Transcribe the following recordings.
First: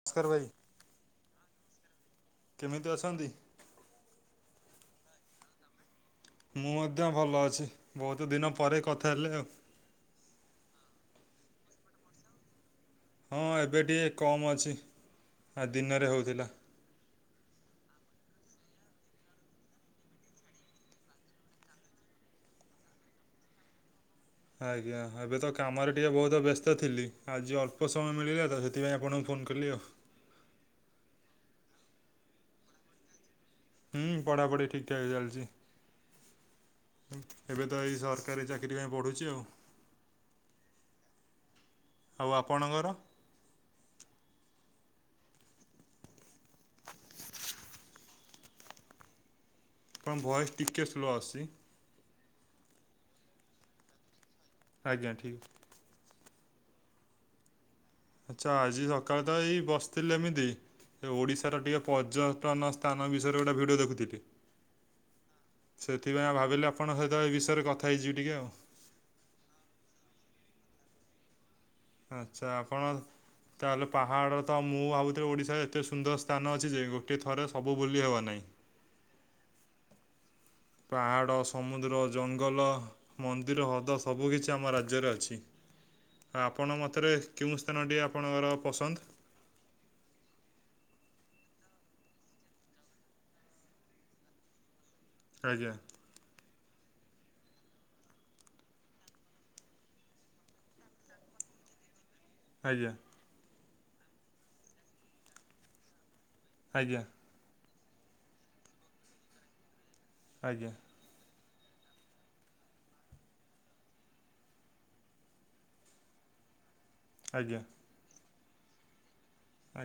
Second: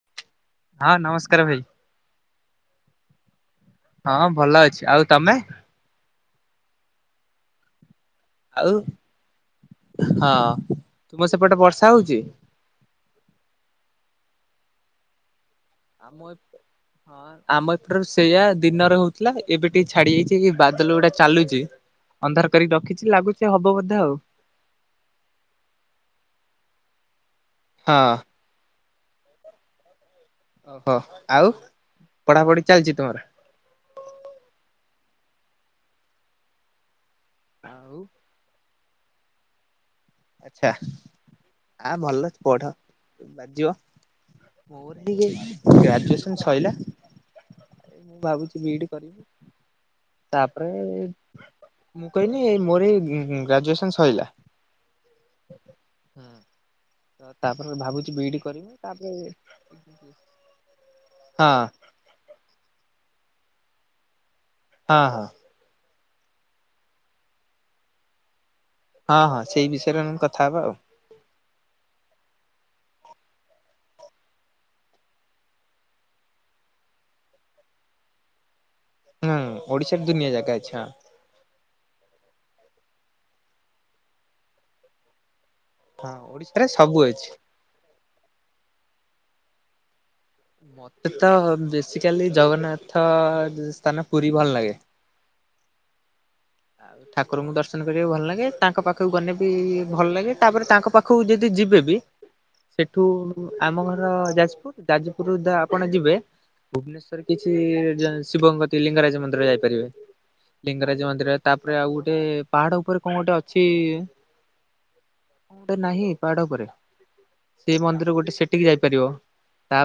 ନମସ୍କାର ଭାଇ। ହଁ ନମସ୍କାର ଭାଇ। କେମିତି ଅଛନ୍ତି? ହଁ ଭଲ ଅଛି ଆଉ ତମେ? ମୁଁ ମଧ୍ୟ ଭଲ ଅଛି ବହୁତ ଦିନ ଆଉ ପରେ କଥା ହେଲେ ଆଉ। ହଁ ତୁମର ସେପଟେ ବର୍ଷା ହଉଛି? ହଁ ଏବେ ଟିକେ କମ୍ ଅଛି। ଆ ଦିନରେ ଆମ ହେଉଥିଲା। ଏପ ହଁ ଆମ ଏପଟରୁ ସେଇଆ ଦିନରେ ହଉଥିଲା ଏବେ ଟିକେ ଛାଡି ଯାଇଛି କି ବାଦଲ ଗୋଡା ଚାଲୁଚି। ଅନ୍ଧାର କରିକି ରଖିଛି ଲାଗୁଛି ହବ ବୋଧେ ଆଉ। ଆଜ୍ଞା ଏବେ ତ କାମରେ ଟିକେ ବହୁତ ବ୍ୟସ୍ତ ଥିଲି ଆଜି ଅଳ୍ପ ହଁ। ସମୟ ମିଳିଲା ତ ସେ ସେଥିପାଇଁ ଆପଣଙ୍କୁ ଫୋନ କଲି ଆଉ। ଓହୋ ଆଉ ପଢାପଢି ଚାଲିଛି ତମର? ହୁଁ ପଢାପଢି ଠିକ ଠାକ ଚାଲିଛି ଏବେ ତ ଆଉ ଏଇ ସରକା କାରୀ ଚାକିରି ପାଇଁ ପଢ଼ୁଛି ଆଉ। ଆଚ୍ଛା ଆ ଆଉ ଭଲ ପଢ। ଆପଣଙ୍କର ବାଜିବ ମୋର ହେଇ ଗ୍ରାଜୁସନ ସଇଲା। ମୁଁ ଭାବୁଛି ବିଇଡି କରିବି ଆପଣଙ୍କ ଭଏସ୍ ଟିକେ ତାପରେ ସ୍ଲୋ ଆସୁଛି। ମୁଁ କହିଲି ମୋର ଏଇ ଗ୍ରାଜୁଏସନ ସଇଲା। ଆଜ୍ଞା ଠିକ୍। ହୁଁ ତ ତାପରେ ଭାବୁ ଆଚ୍ଛା ଆଜି ସକାଳେ ତ ଏଇ ବସିଥିଲି ଏମିତି ଏ ହଁ ଓଡିଶାର ଟିକେ ପର୍ଯ୍ୟଟନ ସ୍ଥାନ ବିଷୟରେ ଗୋଟେ ଭିଡ଼ିଓ ଦେଖୁଥିଲି। ହଁ। ସେଥିପାଇଁ ଆଉ ଭାବିଲି ଆପଣଙ୍କ ସହିତ ଏ ବିଷୟରେ କଥା ହେଇଯିବି ଟିକେ ଆଉ। ହଁ ହଁ ସେଇ ବିଷୟରେ ଆମେ କଥା ହବା ଆଉ। ଆଚ୍ଛା ଆପଣ ତାହେଲେ ପାହାଡ଼ ତ ମୁଁ ଭାବୁଥିଲି ଓଡ଼ିଶାରେ ଏତେ ସୁନ୍ଦର ସ୍ଥାନ ଅଛି ଯେ ଗୋଟିଏ ଥରେ ସବୁ ବୁଲି ହେବ ନାହିଁ। [inaudible] ହୁଁ ଓଡ଼ିଶାରେ ଦୁନିଆ ଜାଗା ଅଛି ହଁ। ପାହାଡ଼, ସମୁଦ୍ର, ଜଙ୍ଗଲ, ମନ୍ଦିର, ହ୍ରଦ ସବୁକିଛି ଆମ ରାଜ୍ୟରେ ଅଛି। ହଁ ଆଉ ଓଡିଶାରେ ଆପଣଙ୍କ ସବୁ ମତରେ ଅଛି। କେଉଁ ସ୍ଥାନଟି ଆପଣଙ୍କର ପସନ୍ଦ? ମତେ ତ ବେସିକାଲି ଜଗନ୍ନାଥ ସ୍ଥାନ ପୁରୀ ଭଲ ଲାଗେ। ଆଜ୍ଞା। ଆଉ ଠାକୁରଙ୍କୁ ଦର୍ଶନ କରିବାକୁ ଭଲ ଲାଗେ, ତାଙ୍କ ପାଖକୁ ଗଲେ ବି ଭଲ ଲାଗେ, ତାପରେ ତାଙ୍କ ପାଖକୁ ଯଦି ଯିବେ ବି ଆଜ୍ଞା ସେଠୁ ଆମ ଘର ଯାଜପୁର, ଯାଜପୁରରୁ ଧର ଆପଣ ଯିବେ ଆଜ୍ଞା ଭୁବନେଶ୍ଵର କିଛି ଶିବଙ୍କ କତିକି ଲିଙ୍ଗରାଜ ମନ୍ଦିର ଯାଇପାରିବେ, ଆଜ୍ଞା ଲିଙ୍ଗରାଜ ମନ୍ଦିର ତାପରେ ଆଉ ଗୋଟେ ପାହାଡ ଉପରେ କଣ ଗୋଟେ ଅଛି ଗୋଟେ ନାହିଁ ପାହାଡ଼ ଉପରେ ଆଜ୍ଞା। ସେ ମନ୍ଦିର ଗୋଟେ ସେଠିକି ଯାଇପାରିବ।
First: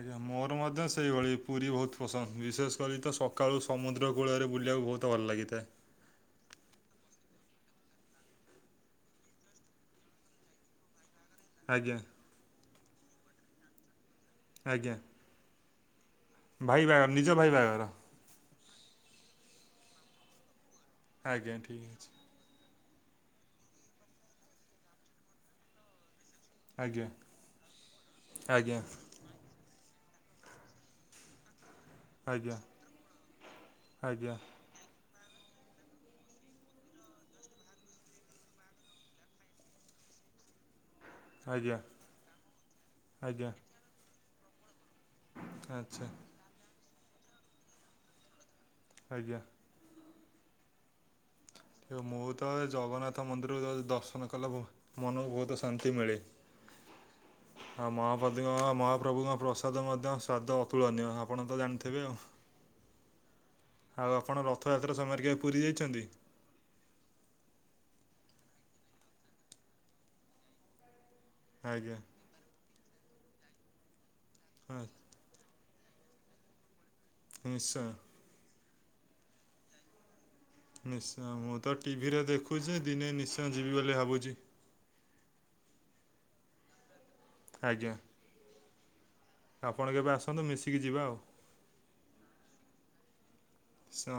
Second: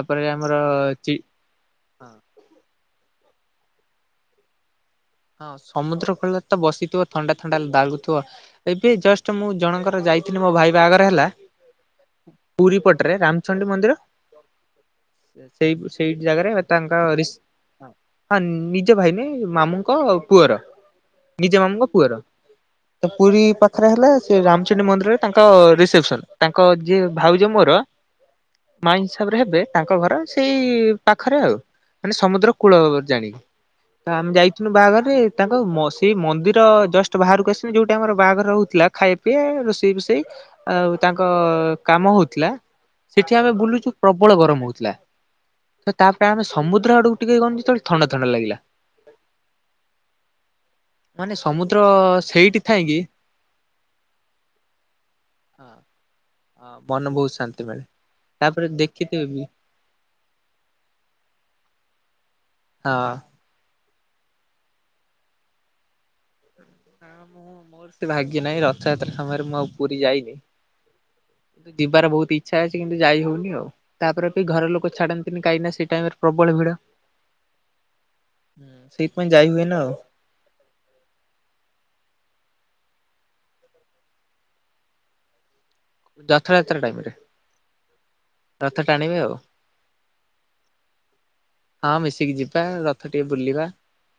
ଆଜ୍ଞା ଆମର ମୋର ମଧ୍ୟ ଚି ସେଇଭଳି। ପୁରୀ ବହୁତ ପସନ୍ଦ ବିଶେଷ କରି ତ ସକାଳୁ ସମୁଦ୍ର କୂଳରେ ବୁଲିବାକୁ ବହୁତ ଭଲ ହଁ ଲାଗିଥାଏ। ସମୁଦ୍ର କୂଳ ତ ବସିଥିବ ଥଣ୍ଡା ଥଣ୍ଡା ଦାଗୁଥିବ। ଏବେ ଜଷ୍ଟ ମୁଁ ଜଣଙ୍କର ଯାଇଥିଲି ମୋ ଭାଇ ବାହାଘର ହେଲା ଆଜ୍ଞା। ପୁରୀ ପଟରେ ରାମଚଣ୍ଡୀ ମନ୍ଦିର। ଆଜ୍ଞା। ସେଇ ସେଇ ଜାଗାରେ ଆଉ ଭାଇ ତାଙ୍କ ବାହାଘର ନିଜ ରିଶ ଭାଇ ବାହାଘର। ହଁ ନିଜ ଭାଇ ନାହିଁ ମାମୁଁଙ୍କ ପୁଅର ଆଜ୍ଞା ନିଜ ଠିକ୍ ମାମୁଁଙ୍କ ଅଛି ପୁଅର। ପୁରୀ ପାଖରେ ହେଲେ ସେ ରାମଚଣ୍ଡୀ ମନ୍ଦିରରେ ତାଙ୍କ ରିସେପସନ। ତାଙ୍କ ଯିଏ ଆଜ୍ଞା ଭାଉଜ ମୋରା ଆଜ୍ଞା ମାଇଁ ସ ହିସାବରେ ହେବେ, ତାଙ୍କ ଘର ସେଇ ପାଖରେ ଆଉ। ମାନେ ସମୁଦ୍ର ଆଜ୍ଞା କୂଳ ବ ଜାଣି ତ ଆମେ ଆଜ୍ଞା ଯାଇ ବାହାଘରରେ ତାଙ୍କ ସେଇ ମନ୍ଦିର ଜଷ୍ଟ ବାହାରକୁ ଆସିବେ ଯୋଉଠି ଆମର ବାହାଘର ହଉଥିଲା ଖାଇବ ଏ ରୋଷେଇ ବୋଷେଇ ଆଉ ତାଙ୍କଅ ଆଜ୍ଞା କାମ ହଉଥିଲା, ସେଠି ଆମେ ଆଜ୍ଞା ବୁଲୁଛୁ ପ୍ରବଳ ଗରମ ହଉଥିଲା। ତ ଆଚ୍ଛା ତା ପାଇଁ ଆମେ ସମୁଦ୍ର ଆଡ଼କୁ ଟିକେ ଗଲୁ ଯେତେବେଳେ ଥଣ୍ଡା ଥଣ୍ଡା ଲାଗିଲା। ଆଜ୍ଞା। ମାନେ ସମୁଦ୍ର ମୁଁ ତ ସେଇଠି ଥାଇକି ଜଗନ୍ନାଥ ମନ୍ଦିରକୁ ଦର୍ଶନ କଲେ ମନକୁ ବହୁତ ଶାନ୍ତି ହଁ ମିଳେ। ମନ ବହୁତ ଶାନ୍ତି ମିଳେ ମପଦୁଉଁ ତାପରେ ଦେଖିଥିବେ ମହାପ୍ରଭୁଙ୍କ ବି ପ୍ରସ ଷାଦ ମଧ୍ୟ ସ୍ୱାଦ ଅତୁଳନୀୟ ଆପଣ ତ ଜାଣିଥିବେ ଆଉ। ହଁ। ଆଉ ଆପଣ ରଥଯାତ୍ରା ସମୟରେ କେବେ ପୁରୀ ଯାଇଛନ୍ତି? ହଁ ମୁଁ ମୋର ସେ ଭାଗ୍ୟ ନାହିଁ ରଥଯାତ୍ରା ସମୟରେ ମୁଁ ଆଉ ପୁରୀ ଯାଇନି। ଆଜ୍ଞା ଯିବାର ବହୁତ ଇଚ୍ଛା ଅଛି କିନ୍ତୁ ଯାଇ ହଉନି ଆଉ, ତାପରେ ବି ଘର ଲୋକ ଛାଡନ୍ତିନ କାହିଁକି ସେ ଟାଇମ ରେ ପ୍ରବଳ ଭିଡ଼। ନିଶ୍ଚୟ। ହଁ ସେଇଥିପାଇଁ ଯାଇ ହୁଏନା ଆଉ। ନିଶ୍ଚୟ ମୁଁ ତ ଟିଭିରେ ଦେଖୁଛି ଦିନେ ନିଶ୍ଚୟ ଯିବି ବୋଲି ଭାବୁଛି। ରଥଯାତ୍ରା ଟାଇମ ରେ। ଆଜ୍ଞା। ରଥ ଟାଣିବେ ଆଉ। ଆପଣ କେବେ ଆସନ୍ତୁ ମିଶିକି ଯିବା ଆଉ। ହଁ ମିଶିକି ଯିବା ରଥ ଟିକେ ବୁଲିବା। ସେଁ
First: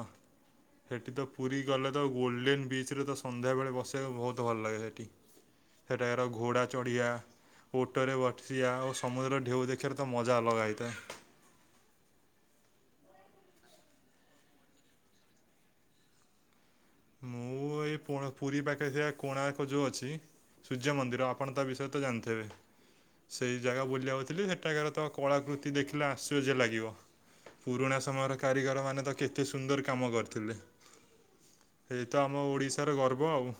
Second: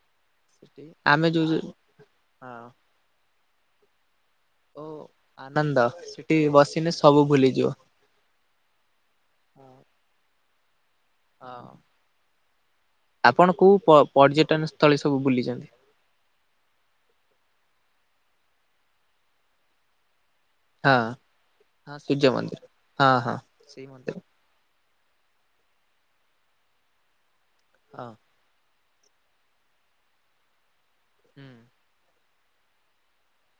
ସେଠି ତ ଆମେ ଯୋଉ ପୁରୀ ଯୋଉ ଗଲେ ତ ଗୋଲ୍ଡେନ ହଁ ବିଚରେ ତ ସନ୍ଧ୍ୟାବେଳେ ବସ ସିବା ବହୁତ ଭଲ ଲାଗେ ଓ ସେଠି ଆନନ୍ଦ ସେଠାକାର ସେଠି ଘୋଡ଼ା ବସିଲେ ଚଢ଼ିଆ, ସବୁ ଭୁଲିଯିବ। ଓଟ ଓଟ ରେ ବସିବା ଆଉ ସମୁଦ୍ରର ଢେଉ ଦେଖିବାରେ ତ ମଜା ଅଲଗା ହୋଇଥାଏ। ହଁ। ଆପଣ କୋଉ ପ୍ର ପର୍ଯ୍ୟଟନ ସ୍ଥଳୀ ସବୁ ବୁଲିଛନ୍ତି? ମୁଁ ଏଇ ପୋଣ ପୁରୀ ପାଖରେ ଥିବା କୋଣାର୍କ ଯୋଉ ଅଛି ସୂର୍ଯ୍ୟ ହଁ ମନ୍ଦିର ଆପଣ ତା ବିଷୟରେ ହଁ ତ ସୂର୍ଯ୍ୟ ଜାଣିଥିବେ। ମନ୍ଦିର ହଁ ହଁ ସେଇ ଜାଗା ମନ୍ଦିର ବୁଲିବାକୁ ଥିଲି ସେଠାକାର ତ କଳାକୃତି ଦେଖିଲେ ଆଶ୍ଚର୍ଯ୍ୟ ଲାଗିବ। ପୁରୁଣା ହଁ ସମୟ ର କାରିଗର ମାନେ ତ କେତେ ସୁନ୍ଦର କାମ କରିଥିଲେ। ହୁଁ। ସେଇ ତ ଆମ ଓଡ଼ିଶାର ଗର୍ବ ଆଉ।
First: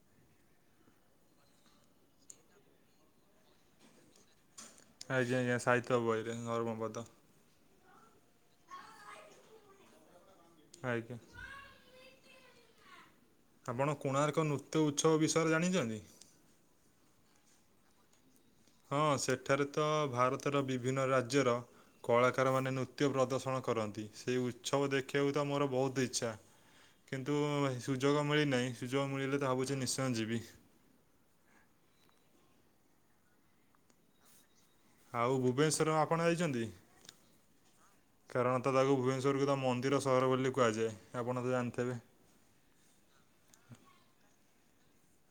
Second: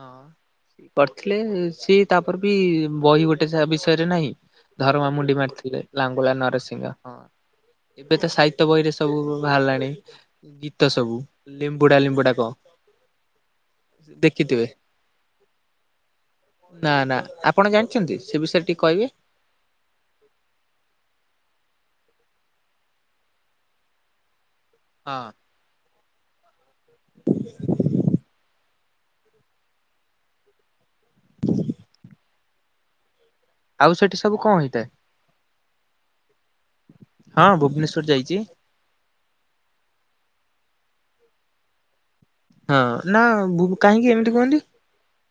ହଁ। କରିଥିଲେ, ସିଏ ତାପରେ ବି ବହି ଗୋଟେ ଯାହା ବିଷୟରେ ନାହିଁ। ତାର ମା ମୁଣ୍ଡି ଆଜ୍ଞା ଆଜ୍ଞା ମାରିଥିଲେ ସାହିତ୍ୟ ଲାଙ୍ଗୁଳା ବହିରେ ନରସିଂହ। ଧର୍ମପଦ ହଁ। ଏବେ ତ ସାହିତ୍ୟ ବହିରେ ସବୁ ବାହାରିଲାଣି ଗୀତ ଆଜ୍ଞା। ସବୁ। ଲିମ୍ବୁଡା ଲିମ୍ବୁଡା କ ଆପଣ କୋଣାର୍କ ନୃତ୍ୟ ଉତ୍ସବ ବିଷୟରେ ଜାଣିଛନ୍ତି? ନା ନା ଆପଣ ଜାଣିଛନ୍ତି? ସେ ବିଷୟରେ ଟି ହଁ ସେଠାରେ ତ ଭାରତର ବିଭିନ୍ନ ରାଜ୍ୟର କଳାକାର ମାନେ ନୃତ୍ୟ ପ୍ରଦର୍ଶନ କରନ୍ତି। ସେଇ ଉ ଉତ୍ସବ ହଁ ଦେଖିବାକୁ ତ ମୋର ବହୁତ ଇଚ୍ଛା। କିନ୍ତୁ ସୁଯୋଗ ମିଳିନାହିଁ। ସୁଯୋଗ ମିଳିଲେ ତ ଭାବୁଛି ନିଶ୍ଚୟ ଯିବି। [inaudible] ଆଉ ସେଠି ସବୁ କଣ ହେଇଥାଏ? ଆଉ ଭୁବନେଶ୍ବର ଆପଣ ଯାଇଛନ୍ତି? ହଁ ଭୁବନେଶ୍ଵର ଯାଇଚି। କାରଣ ତ ତାକୁ ଭୁବନେଶ୍ୱରକୁ ତ ମନ୍ଦିର ସହର ବୋଲି କୁହାଯାଏ। ଆପଣ ତ ଜାଣିଥିବେ। ହଁ ନା ଭୁ କାହିଁକି ଏମିତି କୁହନ୍ତି?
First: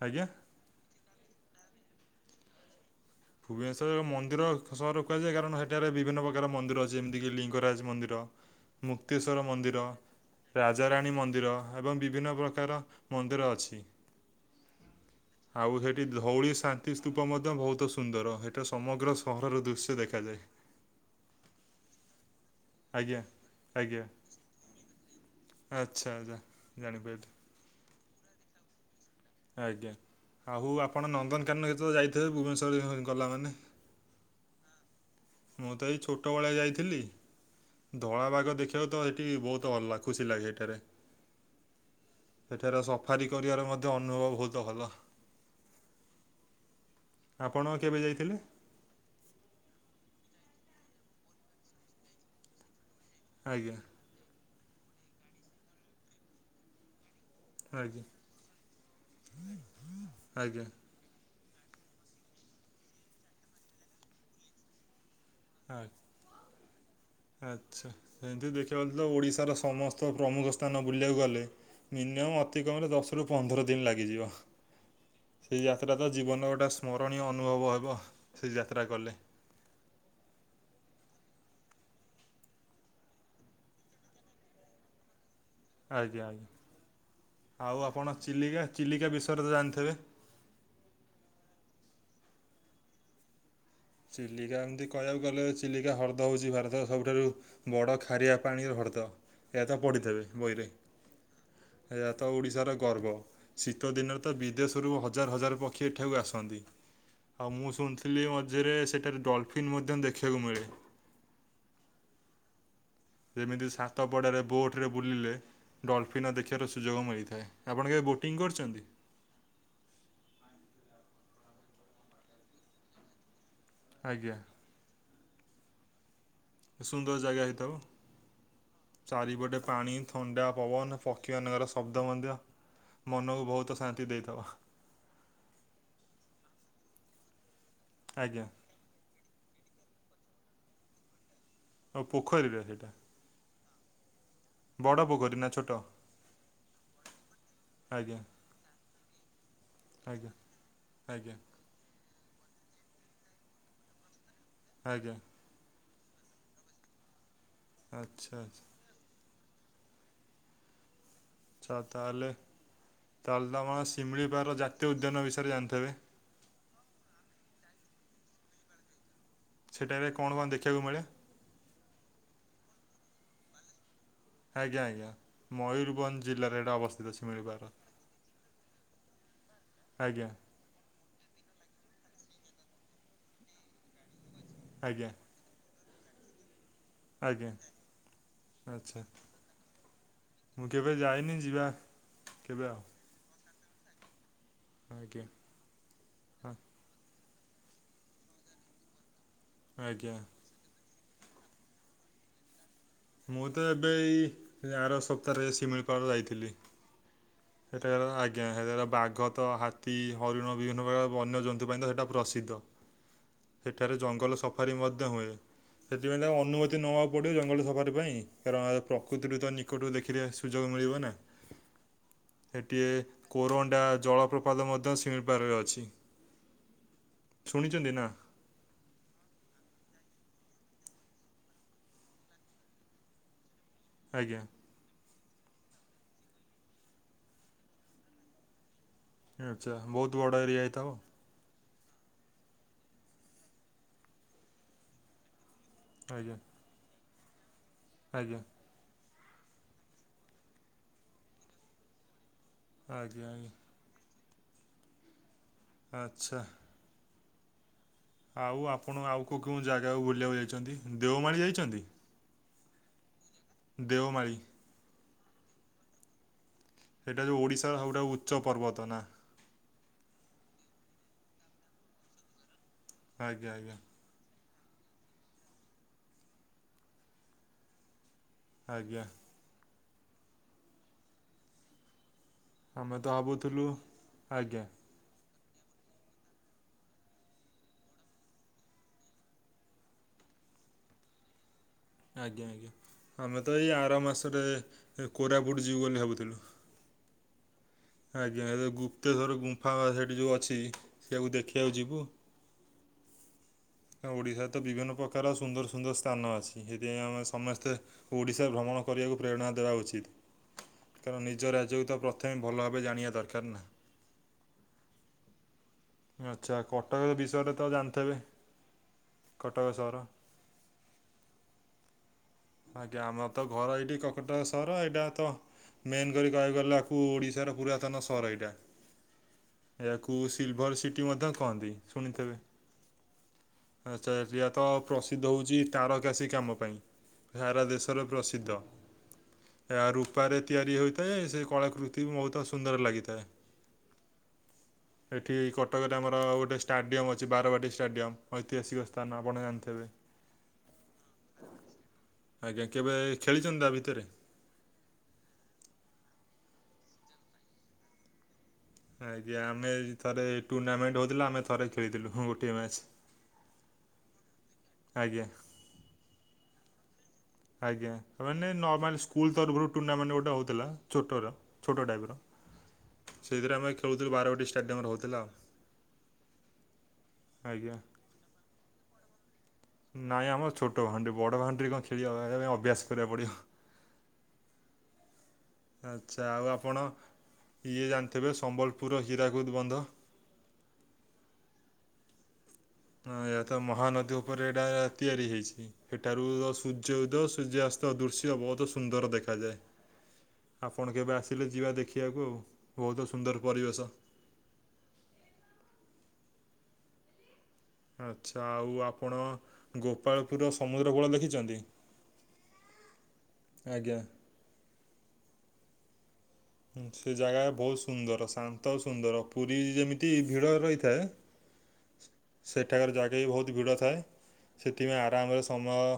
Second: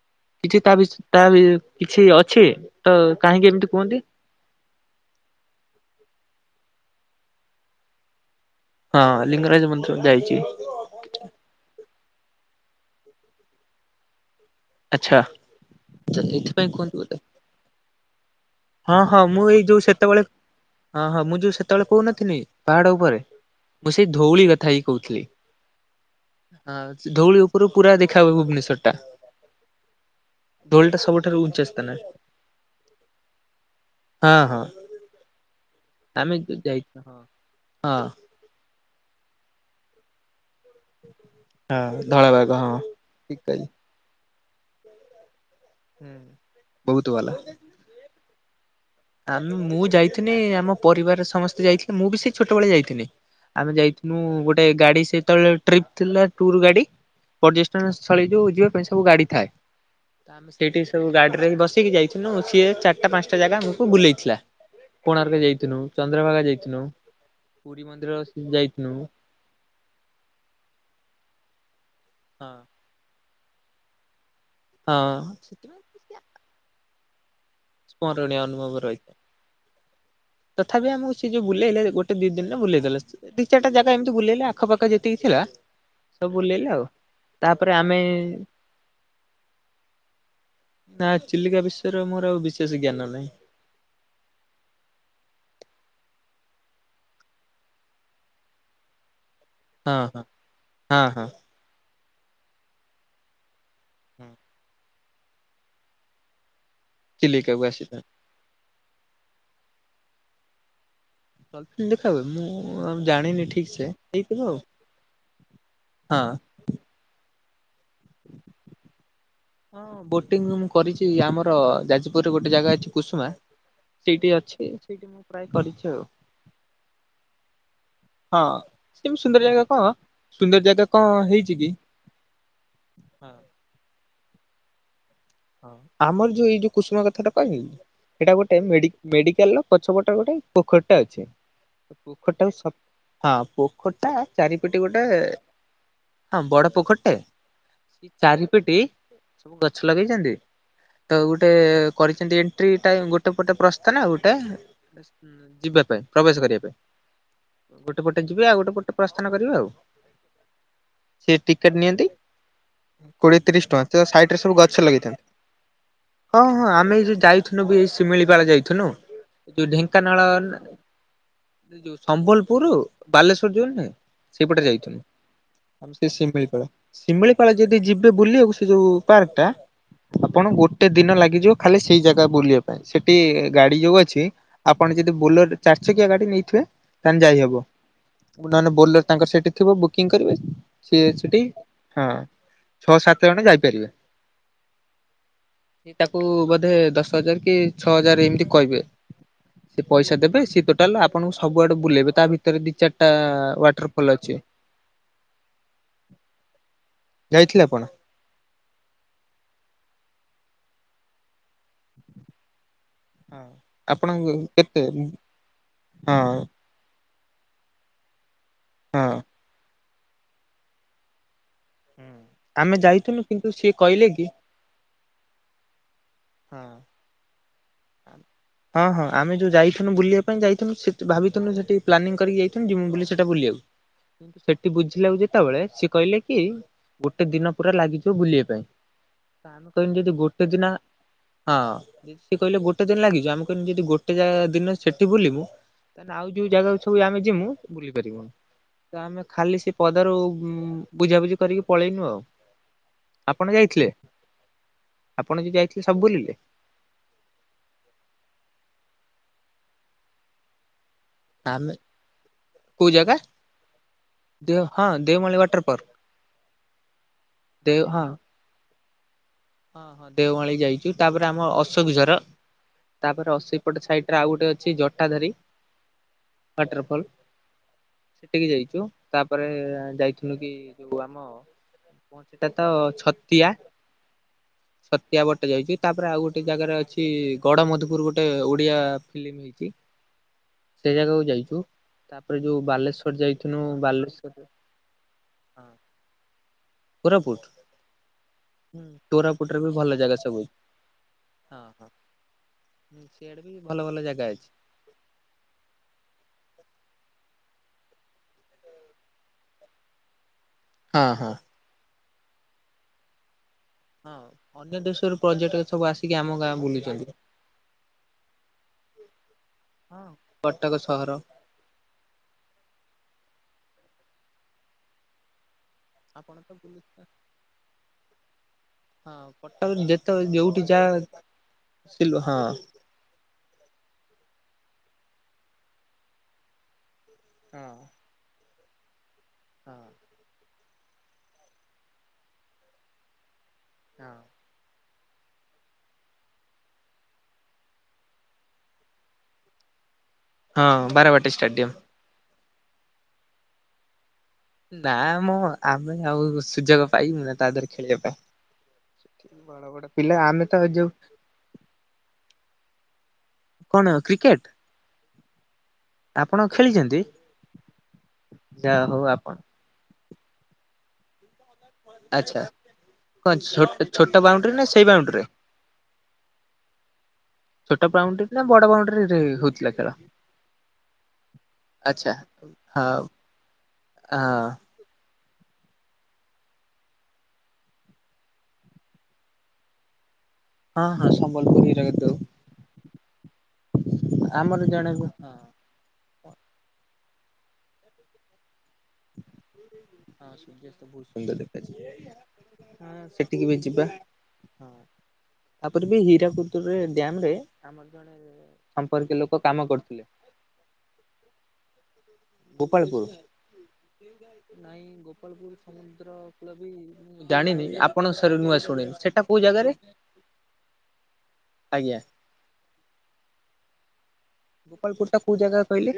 ଆଜ୍ଞା। କିଛି ତା ବିଷୟ ତାହେଲେ କିଛି ଅଛି। ତ କାହିଁକି ଏମିତି ଭୁବନେଶ୍ୱର କୁହନ୍ତି ରେ ମନ୍ଦିର ସହର କୁହାଯାଏ। କାରଣ ସେଠାରେ ବିଭିନ୍ନ ପ୍ରକାର ମନ୍ଦିର ଅଛି। ଯେମିତିକି ଲିଙ୍ଗରାଜ ମନ୍ଦିର। ହଁ ମୁକ୍ତେଶ୍ୱର ଲିଙ୍ଗରାଜ ମନ୍ଦିର। ଯାଇଛି ରା ରାଜାରାଣୀ ମନ୍ଦିର। ଏବଂ ବିଭିନ୍ନ ପ୍ରକାର ମନ୍ଦିର ଅଛି। ଆଚ୍ଛା ଆଉ ସେଠି ଧଉଳି ଏଥିପାଇଁ କୁହନ୍ତି ଶାନ୍ତି ବୋଧେ ସ୍ତୂପ ମଧ୍ୟ ବହୁତ ସୁନ୍ଦର। ହେଇଟା ହଁ ସମଗ୍ର ହଁ ମୁଁ ଏଇ ସହରର ଯୋଉ ଦୃଶ୍ୟ ସେତେବେଳେ ଦେଖାଯାଏ। ହଁ ହଁ। ମୁଁ ଯୋଉ ସେତେବେଳେ କହୁନଥିଲି ପାହାଡ ଉପରେ ଆଜ୍ଞା ମୁଁ ଆଜ୍ଞା ସେଇ ଧଉଳି କଥା ହିଁ କହୁଥିଲି। ଆଚ୍ଛା ଆଚ୍ଛା ହଁ ଜାଣିପାରିଲି ଧଉଳି ସେ ଉପୁରୁ ପୁରା ଦେଖା ହୁଏ ଭୁବନେଶ୍ୱର ଟା। ଆଜ୍ଞା। ଆଉ ଧଉଳି ଟା ଆପଣ ସବୁଠାରୁ ଉଞ୍ଚା ନନ୍ଦନକାନନ ସ୍ଥାନ। କେତେବେଳେ ଯାଇଥିବେ ଭୁବନେଶ୍ଵର ଗଲା ମାନେ? ହଁ ହଁ ମୁଁ ତ ଏଇ ଆମେ ଛୋଟବେଳେ ଯାଇଥିଲି। ଯାଇଥିଲୁ ହଁ ହଁ ଧଳା ବାଘ ଦେଖି ପ୍ରାୟତଃ ହେଠି ବହୁତ ଅଲଗା ଖୁସି ଲାଗେ ହେଠାରେ। ହଁ ଧଳାବାଘ ହଁ। ସେଠାରେ ସଫାରୀ ଠିକ୍ କହିଲି କରିବାର ମଧ୍ୟ ଅନୁଭବ ବହୁତ ଭଲ। ହୁଁ, ବହୁତ ଭଲ। ଆପଣ କେବେ ଯାଇଥିଲେ? ଆମେ ମୁଁ ଯାଇଥିନି ଆମ ପରିବାର ରେ ସମସ୍ତେ ଯାଇଥିଲେ। ମୁଁ ବି ସେଇ ଛୋଟବେଳେ ଯାଇଥିନି। ଆମେ ଆଜ୍ଞା ଯାଇ ମୁଁ ଗୋଟେ ଗାଡି ସେତେବେଳେ ଟ୍ରିପ ଥିଲା ଟୁର ଗାଡି। ପର୍ଯ୍ୟଟନ ଆଜ୍ଞା ସ୍ଥଳୀ ଯୋଉ ଯିବା ପାଇଁ ସବୁ ଗାଡି ଥାଏ। ତ ଆମେ ଆଜ୍ଞା ସେଇଠି ସବୁ ଗାଡି ରେ ବସେଇକି ଯାଇଥିନୁ। ସିଏ ଚାରିଟା ପାଞ୍ଚଟା ଜାଗା ଆମକୁ ବୁଲେଇଥିଲା। କୋଣାର୍କ ଯାଇ ଥିନୁ। ଆ ଚନ୍ଦ୍ରଭାଗା ଯାଇଥିନୁ। ପୁରୀ ଆଚ୍ଛା। ମନ୍ଦିର ଏମିତି ଦେଖିବାକୁ ଯାଇଥିନୁ ଗଲେ ତ ଓଡିଶାର ସମସ୍ତ ପ୍ରମୁଖ ସ୍ଥାନ ବୁଲିବାକୁ ଗଲେ ମିନିମମ୍ ହଁ। ଅତିକମ୍ ରେ ଦଶରୁ ପନ୍ଦର ଦିନ ଲାଗିଯିବ। ହଁ। ସେଟା ତ ଟିକେ ଜୀବନର ଗୋଟେ ସ୍ମରଣୀୟ ଅନୁଭବ ହେବ ସ୍ମରଣୀୟ ସେ ଅନୁଭବ ଯାତ୍ରା ରହିଥାଏ କଲେ। ତଥାପି ଆମକୁ ସେ ଯୋଉ ବୁଲେଇଲେ ଗୋଟେ ଦି ଦିନରେ ବୁଲେଇଦେଲେ ସେ। ତିନି ଚାରିଟା ଜାଗା ଏମିତି ବୁଲେଇଲେ ଆଖପାଖ ଯେତିକି ଥିଲା। ଆଜ୍ଞା ସବୁ ଆଜ୍ଞା ବୁଲେଇଲେ ଆଉ ତାପରେ ଆଉ ଆମେ ଆପଣ ଚିଲିକା ଚିଲିକା ବିଷୟରେ ତ ଜାଣିଥିବେ? ନା ଚିଲିକା ବିଷୟରେ ମୋର ଆଉ ବିଶେଷ ଜ୍ଞାନ ନାହିଁ। ଚିଲିକା ଏମିତି କହିବାକୁ ଗଲେ ଚିଲିକା ହ୍ରଦ ହେଉଛି ଭାରତ ସବୁଠାରୁ ବଡ଼ ଖାରିଆ ପାଣି ହ୍ରଦ ଏହା ତ ହଁ ହଁ ପଡ଼ିଥିବେ ବହିରେ? ହଁ ହଁ ଏହା ତ ଓଡିଶାର ଗର୍ବ ଶୀତ ଦିନରେ ହଁ। ତ ବିଦେଶରୁ ହ ଜାର ହଜାର ପକ୍ଷୀ ଏଠାକୁ ଆସନ୍ତି ଆଉ ଚିଲିକାକୁ ମୁଁ ଆସିଥାଏ। ଶୁଣିଥିଲି ମ ଝିରେ ସେଠାରେ ଡଲଫିନ୍ ମଧ୍ୟ ଦେଖିବାକୁ ମିଳେ। ଡଲଫିନ୍ ଦେଖା ହୁଏ ମୁଁ ଆଉ ଜାଣିନି ଯେମିତି ଠିକ ସେ ସାତ ହେଇଥିବ ପଡ଼ାରେ ଆଉ ବୋଟ ରେ ବୁଲିଲେ ହଁ। ଡଲଫିନ ଦେଖି ଖିବାର ସୁଯୋଗ ମିଳିଥାଏ ଆପଣ କେବେ ବୋଟିଂ କରିଛନ୍ତି? ହଁ ବୋଟିଂ ମୁଁ କରିଛି ଆମର ଯାଜପୁରରେ ଗୋଟେ ଜାଗା ଅଛି କୁସୁମା ସେଇଠି ଆଜ୍ଞା। ଅଛି ସେଇଠି ମୁଁ ପ୍ରାୟ କରିଛି ଆଉ। ସୁନ୍ଦର ଜାଗା ହେଇଥିବ? ହଁ ସେମିତି ସୁନ୍ଦର ଚାରିପଟେ ଜାଗା କଣ ପାଣି ଥଣ୍ଡା ସୁନ୍ଦର ଜାଗା ପବନ କଣ ପକ୍ଷୀ ହେଇଛି କି ମାନଙ୍କର ଶବ ତ ମଧ୍ୟ ହଁ ମନକୁ ବହୁତ ଶାନ୍ତି ଦେଇଥିବ? ହଁ ଆମର ଯୋଉ ଏଇଠି ଯୋଉ କୁସୁମ କଥାଟା କହିଲି ସେଇଟା ଆଜ୍ଞା। ଗୋଟେ ମେଡି ମେଡିକାଲର ପଛ ପଟରେ ଗୋଟେ ପୋଖରୀଟା ଅଛି। ଆଉ ପୋଖରୀଟା ପୋଖରୀରେ ସେଇଟା ହଁ ପୋଖରୀ ଟା ଚାରିପଟେ ବଡ଼ ଗୋଟେ ପୋଖରୀ ନା ଛୋଟ? ହଁ ବଡ ପୋଖରୀଟେ ତା ସେଇ ଆଜ୍ଞା ଚାରିପଟେ ସବୁ ଗଛ ଲଗେଇ ଆଜ୍ଞା ତ ଆଜ୍ଞା ଗୋଟେ କରିଛନ୍ତି ଏଣ୍ଟ୍ରି ଟା ଗୋଟେ ପଟେ ପ୍ରସ୍ତାନ ଗୋଟେ ପଟେ ଆଜ୍ଞା ଯିବା ପାଇଁ ପ୍ରବେଶ କରିବା ପାଇଁ ଗୋଟେ ପଟେ ଆଚ୍ଛା ଯିବେ ଆଉ ଆଚ୍ଛା। ଗୋଟେ ପଟେ ପ୍ରସ୍ଥାନ କରିବେ ଆଉ। ସେ ଆଚ୍ଛା ଟିକେଟ ନିଅନ୍ତି ତାହେଲେ କୋଡିଏ ତିରିଶ ଟଙ୍କା ତ ସାଇଟ ରେ ସବୁ ଗଛ ଲାଗି ନ ବିଷୟରେ ଜାଣିଥିବେ? ହଁ ହଁ ଆମେ ଏଇ ଯଉ ଯାଇଥିଲୁ ବି ଏଇ ଶିମିଳିପାଳ ଯାଇଥିଲୁ। ଯୋଉ ସେଠାରେ ଢେଙ୍କାନାଳ କଣ କଣ ଦେଖିବାକୁ ମିଳେ? ଯୋଉ ସମ୍ବଲପୁର ବାଲେଶ୍ୱବର ଯୋଉ ନୁହେଁ ସେଇପଟେ ଆଜ୍ଞା ଯାଇଥିନୁ ଆଜ୍ଞା ଆଉ ସେ ମୟୂରଭଞ୍ଜ ଜିଲ୍ଲାରେ ଶିମିଳିପାଳ ଏଇଟା ଅବସ୍ଥିତ ଶିମିଳି ଶିମିଳିପାଳ ପାଳ। ଯଦି ଯିବେ ବୁଲିବାକୁ ସେ ଯୋଉ। ପାର୍କ ଟା। ଆଜ୍ଞା। ଆପଣ ଗୋଟେ ଦିନ ଲାଗିଯିବ ଖାଲି ସେଇ ଜାଗା ବୁଲିବା ପାଇଁ ସେଠି ଗାଡି ଯୋଉ ଆପଣ ଆଜ୍ଞା ଯଦି ବୋଲରେ ଚାରି ଚକିଆ ଗାଡି ନେଇଥିବେ ତାହେଲେ ଆଜ୍ଞା ଯାଇହବ। ନହେଲେ ଆଚ୍ଛା ବୋଲରରେ ତାଙ୍କର ସେଇଠି ଥିବ ବୁକିଂ କରିବେ ମୁଁ କେବେ ସିଏ ଯାଇନି ସେଠି ଯିବା ହଁ। କେବେ ଆଉ ସେମାନେ ଯାଇପାରିବେ। ଆଜ୍ଞା। ତାକୁ ହଁ ବୋଧେ ଦଶ ହଜାର କି ଛଅ ହଜାର ଏମିତି କହିବେ ସିଏ ଆଜ୍ଞା ପଇସା ଦେବେ ସିଏ ତ ଆପଣଙ୍କୁ ସବୁଆଡ଼େ ବୁଲେଇବେ ତା ଭିତରେ ଦି ଚାରିଟା ମୁଁ ତ ୱାଟର ଏବେ ଫଲ ଏଇ ଅଛି। ସେ ଆର ସପ୍ତାହରେ ଶିମିଳିପାଳ ଯାଇଥିଲି ଯାଇଥିଲେ ଆପଣ? ସେଠ ଆ ଆଜ୍ଞାର ବାଘ ତ ହାତୀ, ହରିଣ ବିଭିନ୍ନ ପ୍ରକାର ବନ୍ୟଜନ୍ତୁ ପାଇଁ ତ ସେଇଟା ପ୍ରସିଦ୍ଧ। ସେଠାରେ ଆପଣ ଜଙ୍ଗଲ ସଫାରୀ କେତେ ହଁ ମଧ୍ୟ ହୁଏ ସେଥିପାଇଁ ତାଙ୍କ ଅନୁମତି ନେବାକୁ ପଡ଼ିବ ଜଙ୍ଗଲ ସଫାରୀ ପାଇଁ କାରଣ ହଁ। ପ୍ରକୃତିରୁ ତ ନିକଟକୁ ଦେଖି ମିଲିବନା ଆମେ ଯାଇଥିଲୁ କିନ୍ତୁ ସିଏ କୋରଣ୍ଡ କହିଲେ କି ଜଳପ୍ରାତଟି ପାଦ ମଧ୍ୟ ଶିମିଳିପାଳରେ ଅଛି। ହଁ। ଶୁଣିଛନ୍ତି ନା? ହଁ ହଁ ଆମେ ଯୋଉ ଯାଇଥିଲୁ ବୁଲିବା ପାଇଁ ଯାଇଥିଲୁ ସେ ଭାବିଥିଲୁ ସେଠି ପ୍ଲାନିଙ୍ଗ କରି ଯାଇ ଯିମୁ ବୋଲି ସେଟା ବୁଲିବାକୁ ଆଜ୍ଞା କିନ୍ତୁ ସେ ବୁଝିଲା ଯେତେବେଳେ ସିଏ କହିଲେ କି ଗୋଟେ ଦିନ ପୁରା ଲାଗିଯିବ ବୁଲିବା ପାଇଁ। ତ ଆମେ ଆଚ୍ଛା କହିବୁ ଯଦି ବହୁତ ବଡ଼ ଗୋଟେ ଏରିଆ ଦିନ ହେଇଥିବ ହଁ ସିଏ କହିଲେ ଗୋଟେ ଦିନ ଲାଗିଯିବ, ଆମେ କହିଲୁ ଯଦି ଗୋଟେ ଯା ଦିନ ସେଠି ବୁଲିବୁ ତାହାଲେ ଆଉ ଆଜ୍ଞା ଯୋଉ ଜାଗକୁ ସବୁ ଆମେ ଯିବୁ ବୁଲିପରିବୁନି। ଆଜ୍ଞା। ତ ଆମେ ଖାଲି ସେ ପଦାରୁ ବୁଝାବୁଝି କରିକି ପଳେଇଲୁ ଆଉ। ଆଜ୍ଞା ଆଜ୍ଞା ଆପଣ ଯାଇଥିଲେ ଆପଣ ଯ ଯାଇଥିଲେ ସବୁ ଆଚ୍ଛା। ବୁଲିଲେ? ଆଉ ଆପଣ ଆଉ କେଉଁ କେଉଁ ଜାଗାକୁ ବୁଲିବାକୁ ଯାଇଛନ୍ତି, ଦେଓମାଳି ଆମେ ଯାଇଛନ୍ତି? କୋଉ ଜାଗା? ଦେଓମାଳି। ଦେଓ ହଁ ଦେଓମାଳି ୱାଟରପାର୍କ? ସେଇଟା ଯୋଉ ଓଡ଼ିଶାର ହଁ ସବୁଠାରୁ ଉଚ୍ଚ ପର୍ବତ ନା। ହଁ ହଁ ଦେଓମାଳି ଯାଇଛୁ ତାପରେ ଆମର ଅଶୋକଝର, ତାପରେ ଅଶୋ ଆଜ୍ଞା ଆଜ୍ଞା ସେଇପଟ ସାଇଟ ଏଟା ଆଉ ଗୋଟେ ଅଛି ଜଟାଧାରୀ ୱାଟରଫଲ। ସେଠିକି ଯାଇଛୁ, ଆଜ୍ଞା। ତାପରେ ଯାଇଥିଲୁ କି ଯୋଉ ଆମ କଣ୍ ସେଟା ତ ଆମେ ଛତିଆ। ଭାବୁଥିଲୁ ଆଜ୍ଞା। ଛତିଆ ବଟ ଯାଇଛି ତାପରେ ଆଉ ଗୋଟେ ଜାଗାରେ ଅଛି ଗଡ ମଧୁପୁର ଗୋଟେ ଓଡିଆ ଫିଲ୍ମ। ଇଛୁ ସେ ଜାଗାକୁ ଯାଇଛୁ। ତାପରେ ଆଜ୍ଞା ଯୋଉ ଆଜ୍ଞା ବାଲେଶ୍ଵର ଆମେ ତ ଯାଇଥିଲୁ ଏଇ ଆର ବାଲେଶ୍ଵର ମାସରେ କୋରାପୁଟ ହଁ ଯିବୁ ବୋଲି ଭାବୁଥିଲୁ। କୋରାପୁଟ? ଆଜ୍ଞା ଏ ହୁଁ ଗୁପ୍ତେଶ୍ୱର କୋରାପୁଟରେ ବି ଗୁମ୍ଫା ଭଲ ଜାଗା ସେଇଠି ଯୋଉ ସବୁ ଅଛି ସେଆକୁ ଦେଖିଆକୁ ଯିବୁ। ହୁଁ ସିଆଡେ ବି ଭଲ ଭଲ ଜାଗା ଓଡ଼ିଶାରେ ଅଛି। ତ ବିଭିନ୍ନ ପ୍ରକାର ସୁନ୍ଦର ସୁନ୍ଦର ସ୍ଥାନ ଅଛି, ସେଥିପାଇଁ ଆମେ ସମସ୍ତେ ଓଡ଼ିଶା ଭ୍ରମଣ କରିବାକୁ ପ୍ରେରଣା ଦେବା ଉଚିତ୍। ହଁ କାରଣ ହଁ ନିଜ ରାଜ୍ୟକୁତ ପ୍ରଥମେ ଭଲ ଭାବେ ଜାଣିବା ଦରକାର ନା। ହଁ ଅନ୍ୟ ଦେଶରୁ ପର୍ଯ୍ୟଟକ ସବୁ ଆସିକି ଆମ ଗାଁ ଆଛା ବୁଲୁଛନ୍ତି କଟକ ବିଷୟରେ ତ ଜାଣିଥବେ? କଟକ ସହର। ହଁ କଟକ ସହର ଆଜ୍ଞା ଆମର ତ ଘର ଏଇଠି କକଟକ ସହର ଏଇଟା ତ ମେନ୍ କରି ଆପଣ ତ କହିବାକୁ ଗଲେ ବୁଲି ଆକୁ ଓଡ଼ିଶାର ପୁରାତନ ସହର ଏଇଟା। ହଁ କଟକ ଯେତେ ଏହାକୁ ଯୋଉଠି ସିଲଭର ଯାହା ସିଟି ମଧ୍ୟ କହନ୍ତି, ହଁ ଶୁଣିଥିବେ? ହଁ ଆଚ୍ଛା ଏରିଆ ତ ପ୍ରସିଦ୍ଧ ହେଉଛି ତାରକାସି କାମ ପାଇଁ। ସାରା ଦେଶରେ ପ୍ରସିଦ୍ଧ, ହଁ ଏହା ରୂପାରେ ତିଆରି ହୋଇଥାଏ ସେ କଳାକୃ ତି ବହୁତ ସୁନ୍ଦର ଲାଗିଥାଏ। ହଁ। [inaudible] ଏଠି କଟକରେ ଆମର ଗୋଟେ ଷ୍ଟାଡ଼ିୟମ୍ ଅଛି ବାରବାଟୀ ଷ୍ଟାଡିୟମ୍ ଐତିହାସିକ ସ୍ଥାନ, ଆପଣ ଜାଣିଥିବେ? [inaudible] ହଁ ବାରାବାଟୀ ଷ୍ଟାଡ଼ିୟମ୍। ଆଜ୍ଞା କେବେ ଖେଳିଛନ୍ତି ତା ଭିତରେ? ନା ମ ଆମେ ଆଉ ସୁଯୋଗ ପାଇବୁ ନା ତା ଦେହରେ ଖେଳିବା ପାଇଁ? ଆଜ୍ଞା ବଡ ଆମେ ବଡ ପିଲା ଥରେ ଆମେ ତ ଯୋଉ ଟୁର୍ଣ୍ଣାମେଣ୍ଟ ହଉଥିଲା ଆମେ ଥରେ ଖେଳିଥିଲୁ ଗୋଟିଏ ମ୍ୟାଚ୍। କଣ କ୍ରିକେଟ? ଆଜ୍ଞା। ଆପଣ ଖେଳିଛନ୍ତି? ଆଜ୍ଞା ମାନେ ଯାହା ନର୍ମାଲ ହଉ ସ୍କୁଲ ଆପଣ ତରଫରୁ ଟୁର୍ଣ୍ଣାମେଣ୍ଟ ଗୋଟେ ହଉଥିଲା ଛୋଟର। ଛୋଟ ଟାଇପ୍ର, ଆଚ୍ଛା କଣ ସେଇଥିରେ ଆମେ ଛୋଟ ଖେଳୁଥିଲୁ ଛୋଟ ବାରବାଟି ବାଉଣ୍ଡ୍ରି ନା ସେଇ ଷ୍ଟାଡିୟମରେ ବାଉଣ୍ଡ୍ରି ହେଉଥିଲା ରେ? ଆଉ। [inaudible] ଆଜ୍ଞା ଛୋଟ ବାଉଣ୍ଡ୍ରି ନା ବଡ ବାଉଣ୍ଡ୍ରିରେ ହଉଥିଲା ଖେଳ? ନାଇଁ ଆମର ଛୋଟ ଭାଣ୍ଡି ବଡ ଭାଣ୍ଡି କଣ ଖି ଆଚ୍ଛା ଅଭ୍ୟାସ ହଉ କରିବାକୁ ପଡିବ। ହଁ ଆଚ୍ଛା ଆଉ ଆପଣ ଇଏ ଜାଣିଥିବେ ସମ୍ବଲପୁରର ହୀରାକୁଦ ବନ୍ଧ। ହଁ ହଁ ସମ୍ବଲପୁର ହୀରାକୁଦ। ତ ମହାନଦୀ ଉପରେ ଆମର ଏଟା ଜଣେ ହଁ ତିଆରି ହଁ ହେଇଛି, ସେଠାରୁ ସୂର୍ଯ୍ୟ ଉଦୟ ସୂର୍ଯ୍ୟା ଅସ୍ତ ଦୃଶ୍ୟ ବହୁତ ସୁନ୍ଦର ଦେଖାଯାଏ। ସୂର୍ଯ୍ୟାସ୍ତ ଆପଣ ବହୁତ କେବେ ସୁନ୍ଦର ଆସିଲେ ଯିବା ଦେଖାଯାଏ ଦେଖିବାକୁ ଆଉ, ହଁ ବହୁତ ସୁନ୍ଦର ସେଠିକି ବି ଯିବା ପରିବେଶ। ହଁ, ତାପରେ ବି ହୀରାକୁଦ ଡ୍ୟାମ ରେ ଆମର ଜଣେ ଆଚ୍ଛା ସମ୍ପର୍କୀୟ ଲୋକ କାମ କରୁଥିଲେ। ପୁରା ସମୁଦ୍ର କୂଳ ଲେଖିଛନ୍ତି? ଗୋପାଳପୁର? ଆଜ୍ଞା ନାଇଁ ଗୋପାଳପୁର ସମୁଦ୍ର ହୁଁ, ସେ ମୁ ଜାଗା ଜାଣିନି ବହୁତ ଆପଣଙ୍କ ସୁନ୍ଦର ସରୁ ନୂଆ ଶାନ୍ତ ଆଉ ଶୁଣିନି, ସୁନ୍ଦର ସେଟା କୋଉ ପୁରୀ ଜାଗାରେ? ଯେମିତି ଭିଡ଼ ରହିଥାଏ ଆଜ୍ଞା। ସେଠାକାର ଜାଗା ବି ବହୁତ ଭିଡ଼ ଥାଏ। ସେଥିପାଇଁ ଗୋପାଳପୁର ଟା କୋଉ ଆରାମରେ ଜାଗା ସମୟ କହିଲେ?